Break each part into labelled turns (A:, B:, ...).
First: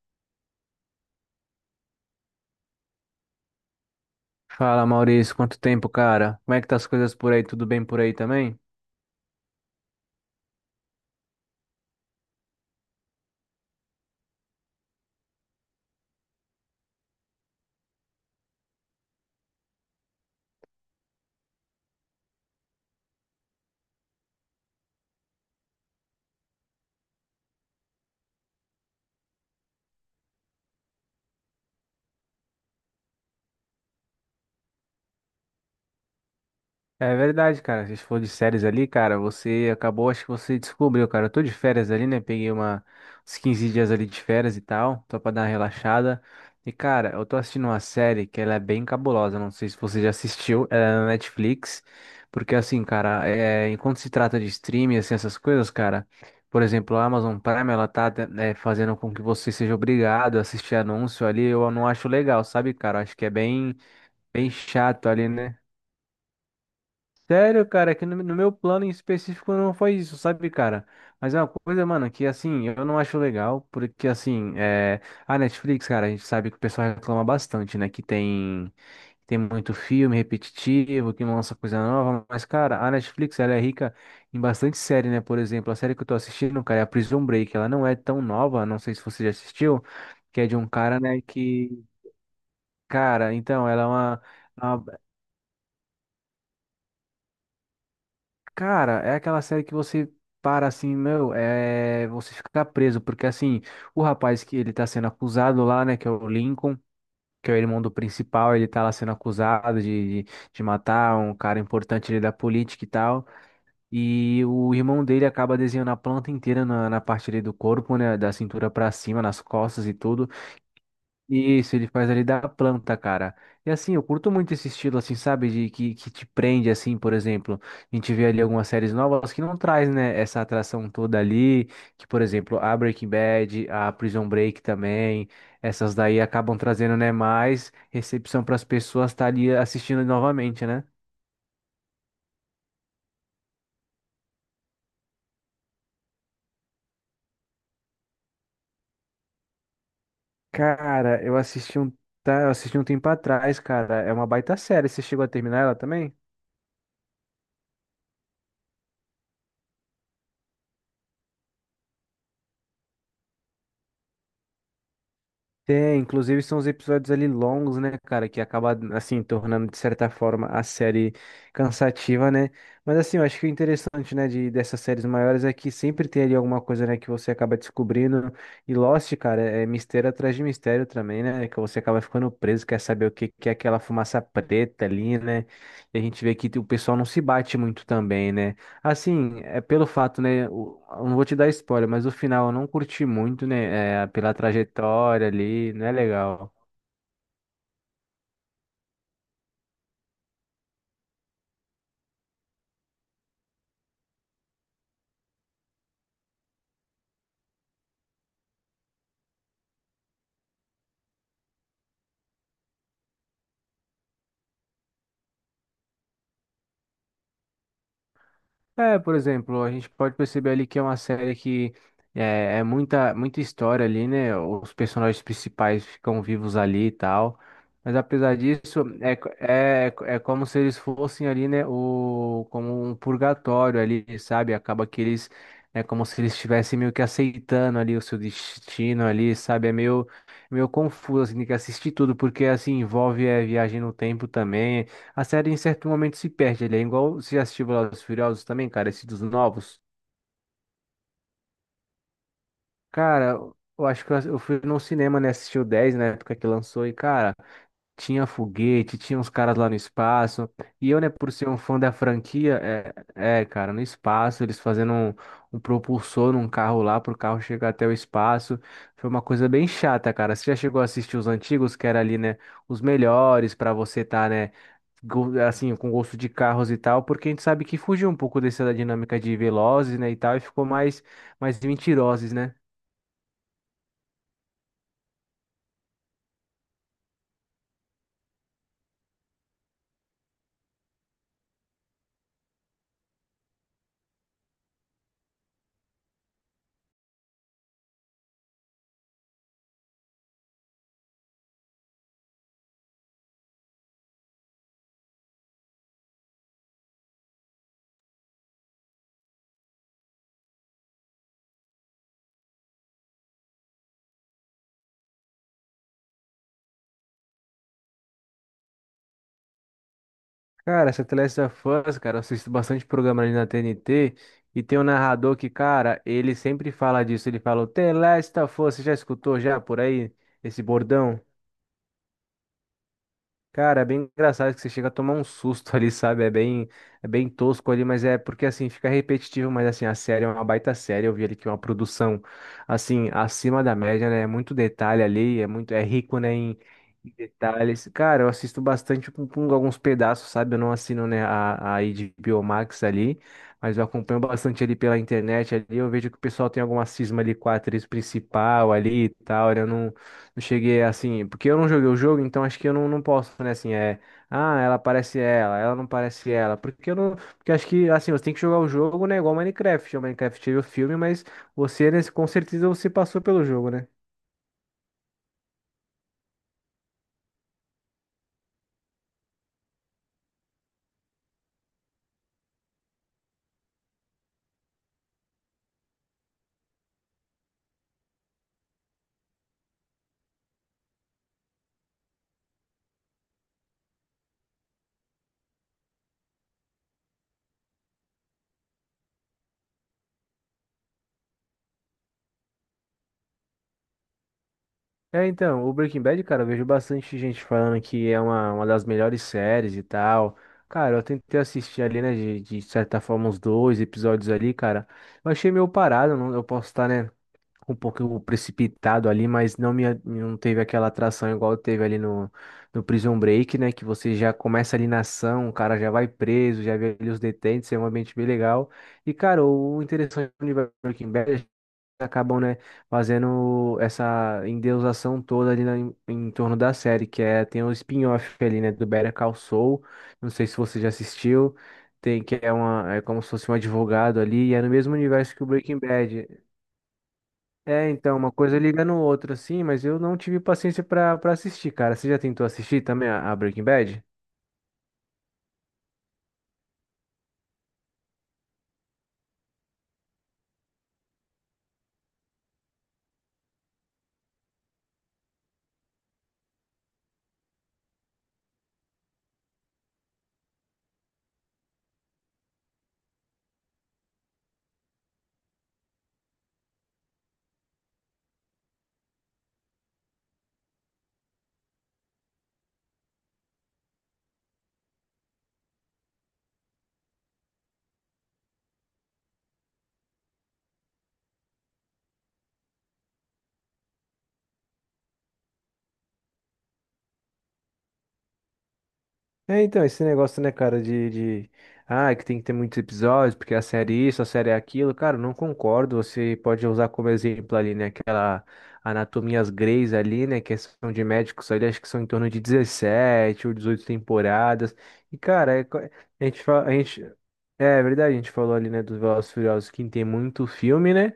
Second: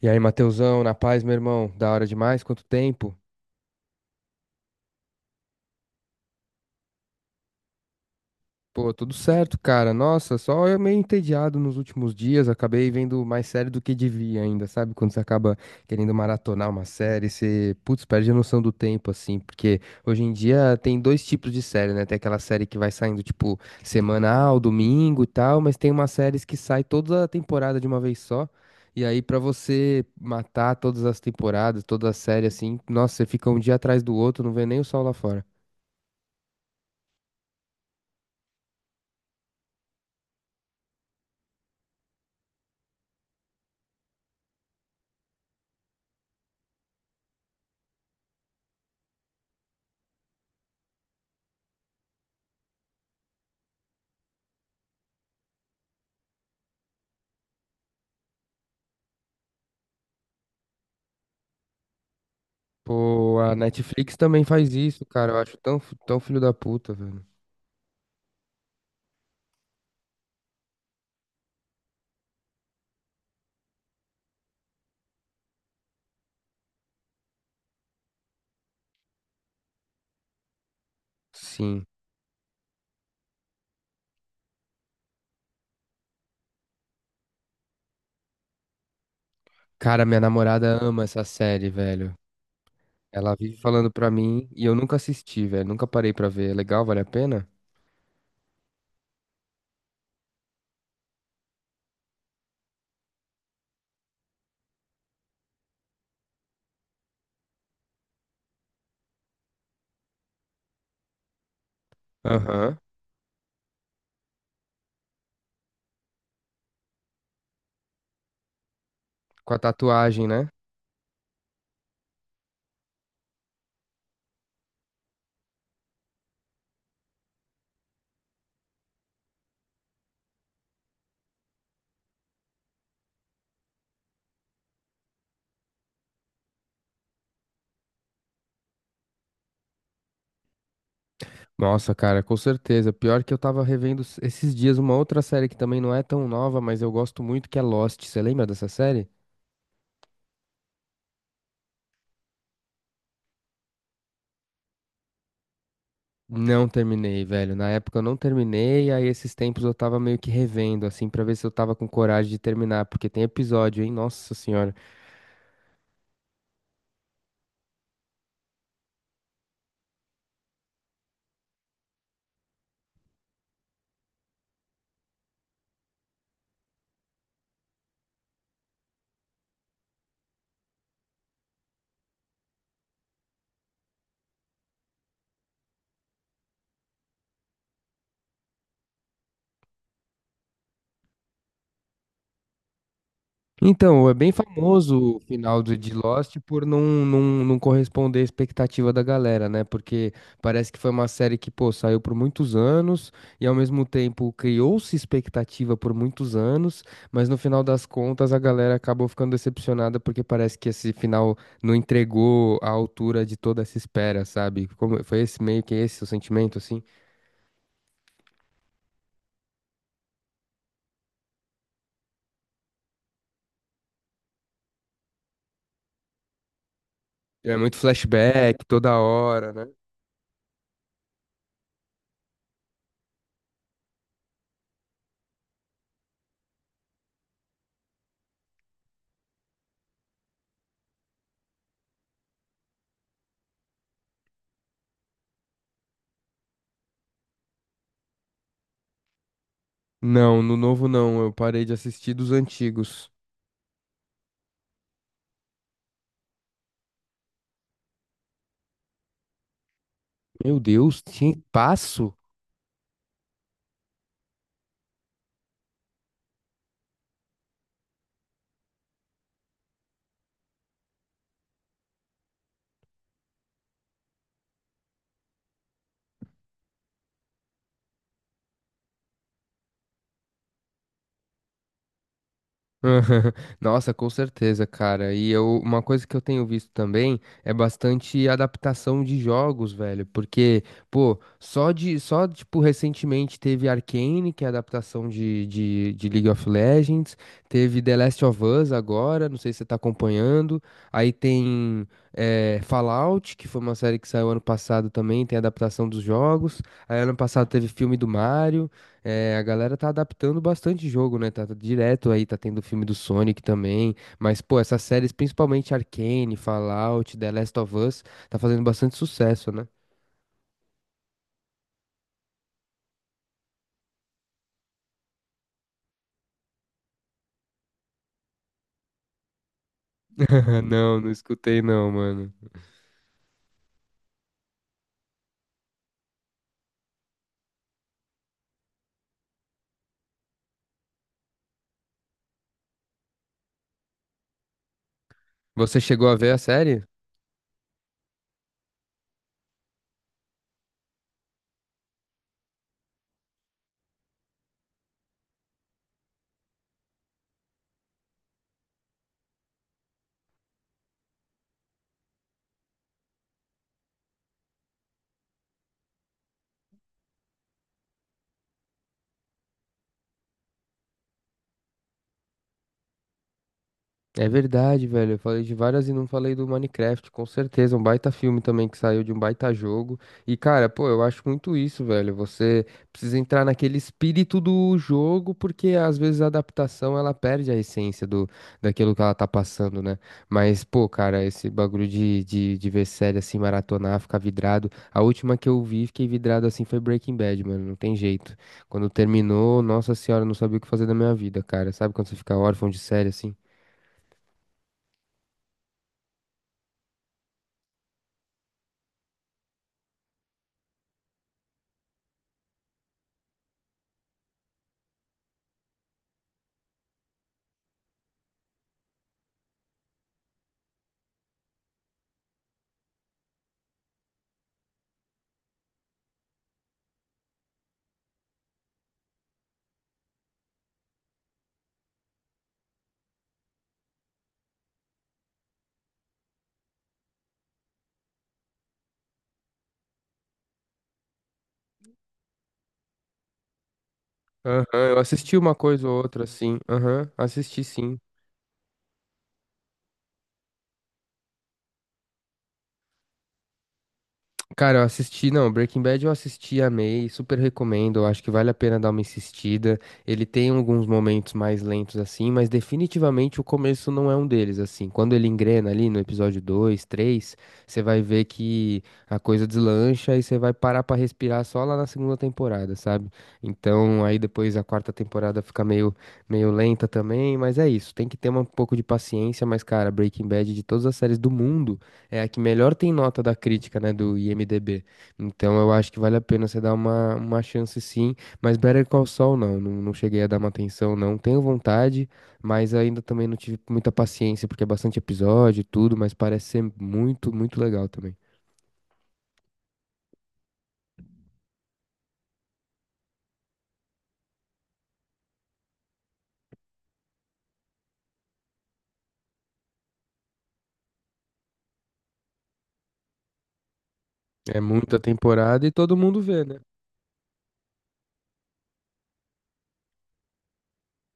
A: E aí, Mateusão, na paz, meu irmão? Da hora demais? Quanto tempo?
B: Fala, Maurício, quanto tempo, cara? Como é que tá as coisas por aí? Tudo bem por aí também?
A: Pô, tudo certo, cara. Nossa, só eu meio entediado nos últimos dias. Acabei vendo mais série do que devia ainda, sabe? Quando você acaba querendo maratonar uma série, você, putz, perde a noção do tempo, assim. Porque hoje em dia tem dois tipos de série, né? Tem aquela série que vai saindo, tipo, semanal, domingo e tal, mas tem umas séries que sai toda a temporada de uma vez só. E aí, pra você matar todas as temporadas, toda a série, assim, nossa, você fica um dia atrás do outro, não vê nem o sol lá fora.
B: É verdade, cara. A gente falou de séries ali, cara. Você acabou, acho que você descobriu, cara. Eu tô de férias ali, né? Peguei uns 15 dias ali de férias e tal, só pra dar uma relaxada. E, cara, eu tô assistindo uma série que ela é bem cabulosa. Não sei se você já assistiu, ela é na Netflix. Porque, assim, cara, é, enquanto se trata de streaming, assim, essas coisas, cara. Por exemplo, a Amazon Prime, ela tá, né, fazendo com que você seja obrigado a assistir anúncio ali. Eu não acho legal, sabe, cara? Eu acho que é
A: Pô, a
B: bem,
A: Netflix também
B: bem
A: faz isso,
B: chato ali,
A: cara. Eu acho
B: né?
A: tão, tão filho da puta, velho.
B: Sério, cara, é que no meu plano em específico não foi isso, sabe, cara? Mas é uma coisa, mano, que assim, eu não acho legal, porque assim, é... a Netflix, cara, a gente sabe que o pessoal reclama bastante, né? Que tem muito filme repetitivo, que não lança coisa
A: Sim.
B: nova, mas, cara, a Netflix, ela é rica em bastante série, né? Por exemplo, a série que eu tô assistindo, cara, é a Prison Break, ela não é tão nova, não sei se você já assistiu,
A: Cara, minha
B: que é de um
A: namorada
B: cara,
A: ama
B: né,
A: essa série,
B: que,
A: velho. Ela
B: cara,
A: vive
B: então, ela é
A: falando pra mim e eu nunca
B: uma.
A: assisti, velho. Nunca parei pra ver. É legal, vale a pena?
B: Cara, é aquela série que você para assim, meu, é, você fica preso, porque assim, o rapaz que ele tá sendo acusado lá, né, que é o Lincoln, que é o irmão do principal, ele tá lá sendo acusado de matar um cara importante ali da
A: Aham.
B: política e tal, e o irmão dele acaba desenhando a planta inteira na parte ali do corpo, né, da cintura pra cima, nas
A: Com a
B: costas e
A: tatuagem,
B: tudo,
A: né?
B: isso, ele faz ali da planta, cara. E assim, eu curto muito esse estilo, assim, sabe? De que te prende, assim, por exemplo. A gente vê ali algumas séries novas que não traz, né, essa atração toda ali. Que, por exemplo, a Breaking Bad, a Prison Break também. Essas daí acabam trazendo, né, mais recepção para as pessoas estar ali assistindo novamente, né?
A: Nossa, cara, com certeza. Pior que eu tava esses dias uma outra série que também não é tão nova, mas eu gosto muito, que é Lost. Você lembra dessa série?
B: Cara, eu assisti um, tá, eu assisti um tempo atrás, cara. É uma baita série. Você chegou a terminar ela também?
A: Não terminei, velho. Na época eu não terminei, aí esses tempos eu tava meio que revendo, assim, pra ver se eu tava com coragem de terminar, porque tem episódio, hein? Nossa senhora.
B: Tem, inclusive são os episódios ali longos, né, cara, que acaba, assim, tornando, de certa forma, a série cansativa, né? Mas, assim, eu acho que o interessante, né, de, dessas séries maiores é que sempre tem ali alguma coisa, né, que você acaba descobrindo. E Lost, cara, é mistério atrás de mistério também, né? Que você acaba ficando preso, quer saber o que, que é aquela fumaça preta ali, né? E a gente vê que o pessoal não se bate muito também, né? Assim, é pelo fato, né? Eu não vou te dar spoiler, mas o final eu não curti muito, né?
A: Então,
B: É,
A: é bem
B: pela
A: famoso o
B: trajetória
A: final
B: ali,
A: de
B: não é
A: de Lost
B: legal.
A: por não corresponder à expectativa da galera, né? Porque parece que foi uma série que, pô, saiu por muitos anos e ao mesmo tempo criou-se expectativa por muitos anos, mas no final das contas a galera acabou ficando decepcionada porque parece que esse final não entregou à altura de toda essa espera, sabe? Como, foi esse meio que esse o sentimento, assim?
B: É, por exemplo, a gente pode perceber ali que é uma série que é muita, muita história ali, né? Os personagens principais ficam vivos ali e tal.
A: É muito
B: Mas apesar
A: flashback
B: disso,
A: toda
B: é, co-
A: hora, né?
B: é, é como se eles fossem ali, né? O, como um purgatório ali, sabe? Acaba que eles. É como se eles estivessem meio que aceitando ali o seu destino ali, sabe? É meio, meio confuso, assim, tem que assistir tudo, porque assim envolve é, viagem no tempo também. A série em certo momento se perde, ele é igual. Você já assistiu Velozes e Furiosos também, cara? Esse dos novos?
A: Não, no novo não, eu parei de assistir dos antigos.
B: Cara, eu acho que eu fui num cinema, né? Assisti o 10 na época que lançou e, cara, tinha foguete, tinha uns caras lá no espaço.
A: Meu
B: E eu,
A: Deus,
B: né, por
A: tinha
B: ser um fã da
A: passo?
B: franquia, cara, no espaço, eles fazendo um, um propulsor num carro lá pro carro chegar até o espaço. Foi uma coisa bem chata, cara. Você já chegou a assistir os antigos, que era ali, né? Os melhores pra você tá, né? Assim, com gosto de carros e tal, porque a gente sabe que fugiu um pouco dessa dinâmica de Velozes, né, e tal, e ficou mais, mais Mentirozes, né?
A: Nossa, com certeza, cara. E eu, uma coisa que eu tenho visto também é bastante adaptação de jogos, velho. Porque, pô, tipo, recentemente teve Arcane, que é adaptação de League of Legends. Teve The Last of Us agora, não sei se você tá acompanhando. Aí tem Fallout, que foi uma série que saiu ano passado também, tem adaptação dos jogos. Aí ano passado teve filme do Mario. É, a galera tá adaptando bastante jogo, né? Tá, tá direto aí, tá tendo o filme do Sonic também. Mas, pô, essas séries, principalmente Arcane, Fallout, The Last of Us, tá fazendo bastante sucesso, né?
B: Cara, essa The Last of Us, cara, eu assisto bastante programa ali na TNT, e tem um narrador que, cara, ele sempre fala disso, ele fala, The Last of Us, você já escutou já por aí esse
A: Não, não
B: bordão?
A: escutei não, mano.
B: Cara, é bem engraçado que você chega a tomar um susto ali, sabe? É bem tosco ali, mas é porque assim, fica repetitivo, mas assim, a série é uma baita série. Eu vi ali que é uma produção assim, acima da média, né? É muito detalhe ali, é muito,
A: Você
B: é
A: chegou a
B: rico,
A: ver
B: né,
A: a
B: em,
A: série?
B: em detalhes. Cara, eu assisto bastante com alguns pedaços, sabe? Eu não assino, né, a HBO Max ali, mas eu acompanho bastante ali pela internet ali. Eu vejo que o pessoal tem alguma cisma ali com a atriz principal ali e tal. Né? Eu não Eu cheguei assim, porque eu não joguei o jogo, então acho que eu não posso, né? Assim, é. Ah, ela parece ela, ela não parece ela. Porque eu não. Porque acho que, assim, você tem que jogar o jogo, né? Igual Minecraft. O Minecraft teve o filme, mas você, né, com certeza, você passou pelo jogo, né?
A: É verdade, velho. Eu falei de várias e não falei do Minecraft, com certeza. Um baita filme também que saiu de um baita jogo. E, cara, pô, eu acho muito isso, velho. Você precisa entrar naquele espírito do jogo, porque às vezes a adaptação ela perde a essência daquilo que ela tá passando, né? Mas, pô, cara, esse bagulho de ver série assim, maratonar, ficar vidrado. A última que eu vi, fiquei vidrado assim, foi Breaking Bad, mano. Não tem jeito. Quando terminou, nossa senhora, eu não sabia o que fazer da minha vida, cara. Sabe quando você fica órfão de série assim?
B: É, então, o Breaking Bad, cara, eu vejo bastante gente falando que é uma das melhores séries e tal. Cara, eu tentei assistir ali, né, de certa forma, uns dois episódios ali, cara. Eu achei meio parado, não, eu posso estar, né? um pouco precipitado ali, mas não teve aquela atração igual teve ali no Prison Break, né? Que você já começa ali na ação, o cara já vai preso, já vê ali os detentes, é um ambiente bem legal. E, cara, o interessante do universo de Breaking Bad é que eles acabam, né, fazendo essa endeusação toda ali em torno da série, que é tem o spin-off ali, né, do Better Call Saul. Não sei se você já assistiu. Tem que é uma é como se fosse um advogado ali, e é
A: Aham,
B: no mesmo
A: eu
B: universo
A: assisti
B: que o
A: uma
B: Breaking
A: coisa ou outra,
B: Bad.
A: assim. Aham, assisti
B: É,
A: sim.
B: então, uma coisa liga no outro, assim, mas eu não tive paciência pra assistir, cara. Você já tentou assistir também a Breaking Bad?
A: Cara, eu assisti, não, Breaking Bad eu assisti, amei, super recomendo, eu acho que vale a pena dar uma insistida. Ele tem alguns momentos mais lentos assim, mas definitivamente o começo não é um deles, assim. Quando ele engrena ali no episódio 2, 3, você vai ver que a coisa deslancha e você vai parar pra respirar só lá na segunda temporada, sabe? Então, aí depois a quarta temporada fica meio lenta também, mas é isso, tem que ter um pouco de paciência, mas cara, Breaking Bad de todas as séries do mundo é a que melhor tem nota da crítica, né, do IMDb. Então eu acho que vale a pena você dar uma chance sim, mas Better Call Saul não cheguei a dar uma atenção não. Tenho vontade, mas ainda também não tive muita paciência, porque é bastante episódio e tudo, mas parece ser muito, muito legal também.
B: É, então, esse negócio, né, cara, de... Ah, que tem que ter muitos episódios, porque a série é isso, a série é aquilo. Cara, eu não concordo. Você pode usar como exemplo ali, né, aquela Anatomias Greys ali, né, que é, são de médicos ali, acho que são em torno de 17 ou 18
A: É
B: temporadas.
A: muita
B: E, cara, é
A: temporada e
B: co-
A: todo mundo
B: a
A: vê,
B: gente
A: né?
B: fala... A gente... É verdade, a gente falou ali, né, dos Velozes e Furiosos, que tem muito filme, né?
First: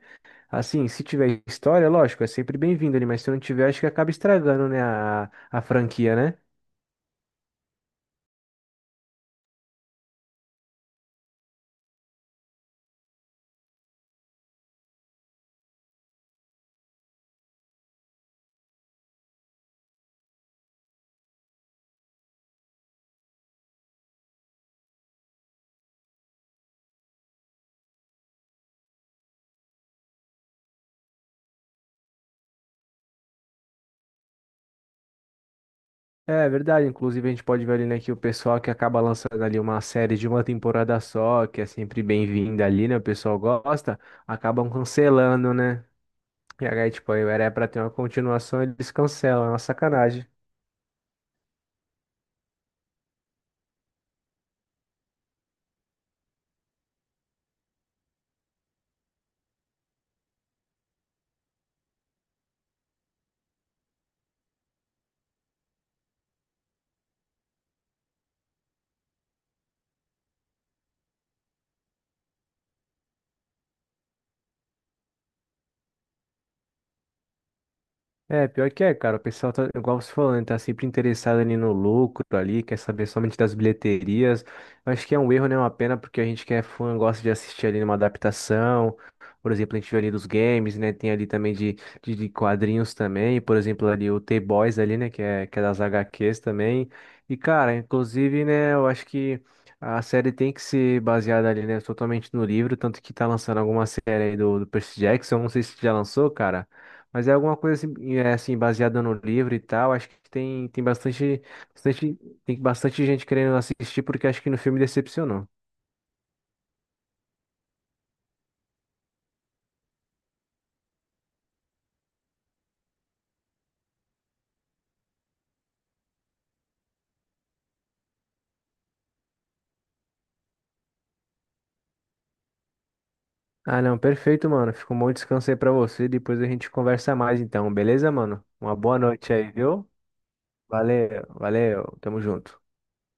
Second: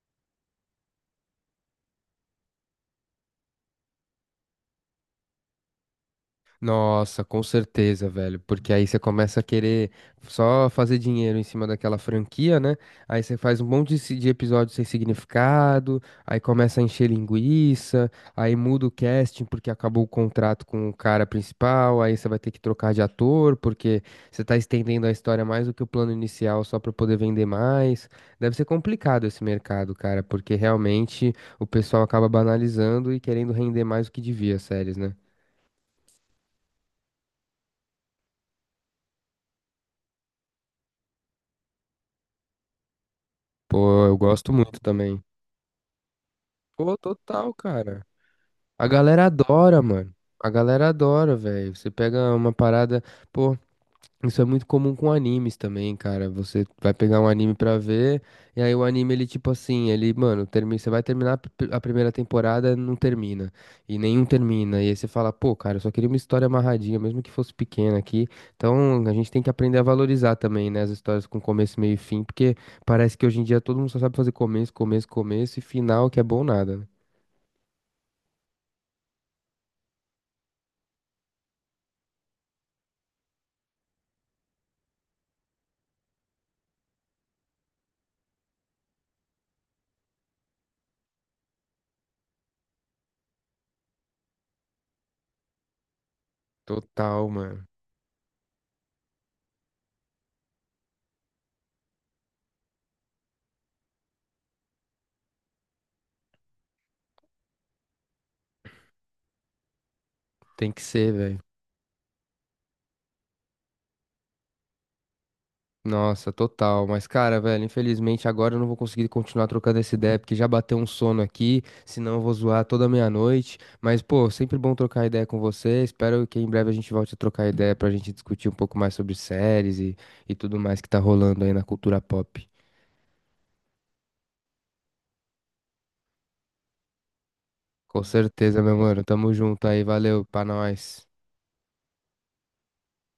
B: Assim, se tiver história, lógico, é sempre bem-vindo ali, mas se não tiver, acho que acaba estragando, né, a franquia, né?
A: Nossa, com certeza, velho. Porque aí você começa a querer só fazer dinheiro em cima daquela franquia, né? Aí você faz um monte de episódio sem significado, aí começa a encher linguiça, aí muda o casting porque acabou o contrato com o cara principal, aí você vai ter que trocar de ator porque você tá estendendo a história mais do que o plano inicial só pra poder vender mais. Deve ser complicado esse mercado, cara, porque realmente o pessoal acaba banalizando e querendo render mais do que devia as séries, né?
B: É é verdade, inclusive a gente pode ver ali, né, que o pessoal que acaba lançando ali uma série de uma temporada só, que é sempre bem-vinda ali, né, o pessoal gosta,
A: Pô, eu gosto
B: acabam
A: muito também.
B: cancelando, né? E aí,
A: Pô,
B: tipo, aí era
A: total,
B: pra ter uma
A: cara.
B: continuação,
A: A
B: eles
A: galera
B: cancelam, é uma
A: adora, mano.
B: sacanagem.
A: A galera adora, velho. Você pega uma parada, pô, isso é muito comum com animes também, cara. Você vai pegar um anime pra ver, e aí o anime, ele tipo assim, ele, mano, termina, você vai terminar a primeira temporada, não termina. E nenhum termina. E aí você fala, pô, cara, eu só queria uma história amarradinha, mesmo que fosse pequena aqui. Então, a gente tem que aprender a valorizar também, né, as histórias com começo, meio e fim, porque parece que hoje em dia todo mundo só sabe fazer começo, começo, começo e final que é bom nada, né?
B: É, pior que é, cara. O pessoal tá, igual você falou, né, tá sempre interessado ali no lucro ali, quer saber somente das bilheterias. Eu acho que é um erro, né? Uma pena, porque a gente que é fã gosta de assistir ali numa adaptação. Por exemplo, a gente vê ali dos games, né? Tem ali também de quadrinhos também. Por exemplo, ali o T-Boys ali, né? Que é das HQs também.
A: Total,
B: E,
A: mano.
B: cara, inclusive, né? Eu acho que a série tem que ser baseada ali, né? Totalmente no livro. Tanto que tá lançando alguma série aí do Percy Jackson. Não sei se já lançou, cara. Mas é alguma coisa assim, é, assim, baseada no livro e tal. Acho que tem,
A: Tem que
B: tem
A: ser, velho.
B: bastante, bastante gente querendo assistir porque acho que no filme decepcionou.
A: Nossa, total. Mas, cara, velho, infelizmente agora eu não vou conseguir continuar trocando essa ideia, porque já bateu um sono aqui, senão eu vou zoar toda meia-noite. Mas, pô, sempre bom trocar ideia com você. Espero que em breve a gente volte a trocar ideia pra gente discutir um pouco mais sobre séries e tudo mais que tá rolando aí na cultura pop.
B: Ah, não, perfeito, mano. Fica um bom descanso aí pra você. Depois a gente conversa mais então,
A: Com
B: beleza, mano?
A: certeza,
B: Uma
A: meu
B: boa
A: mano. Tamo
B: noite aí,
A: junto aí.
B: viu?
A: Valeu, pra nós.
B: Valeu, valeu. Tamo junto.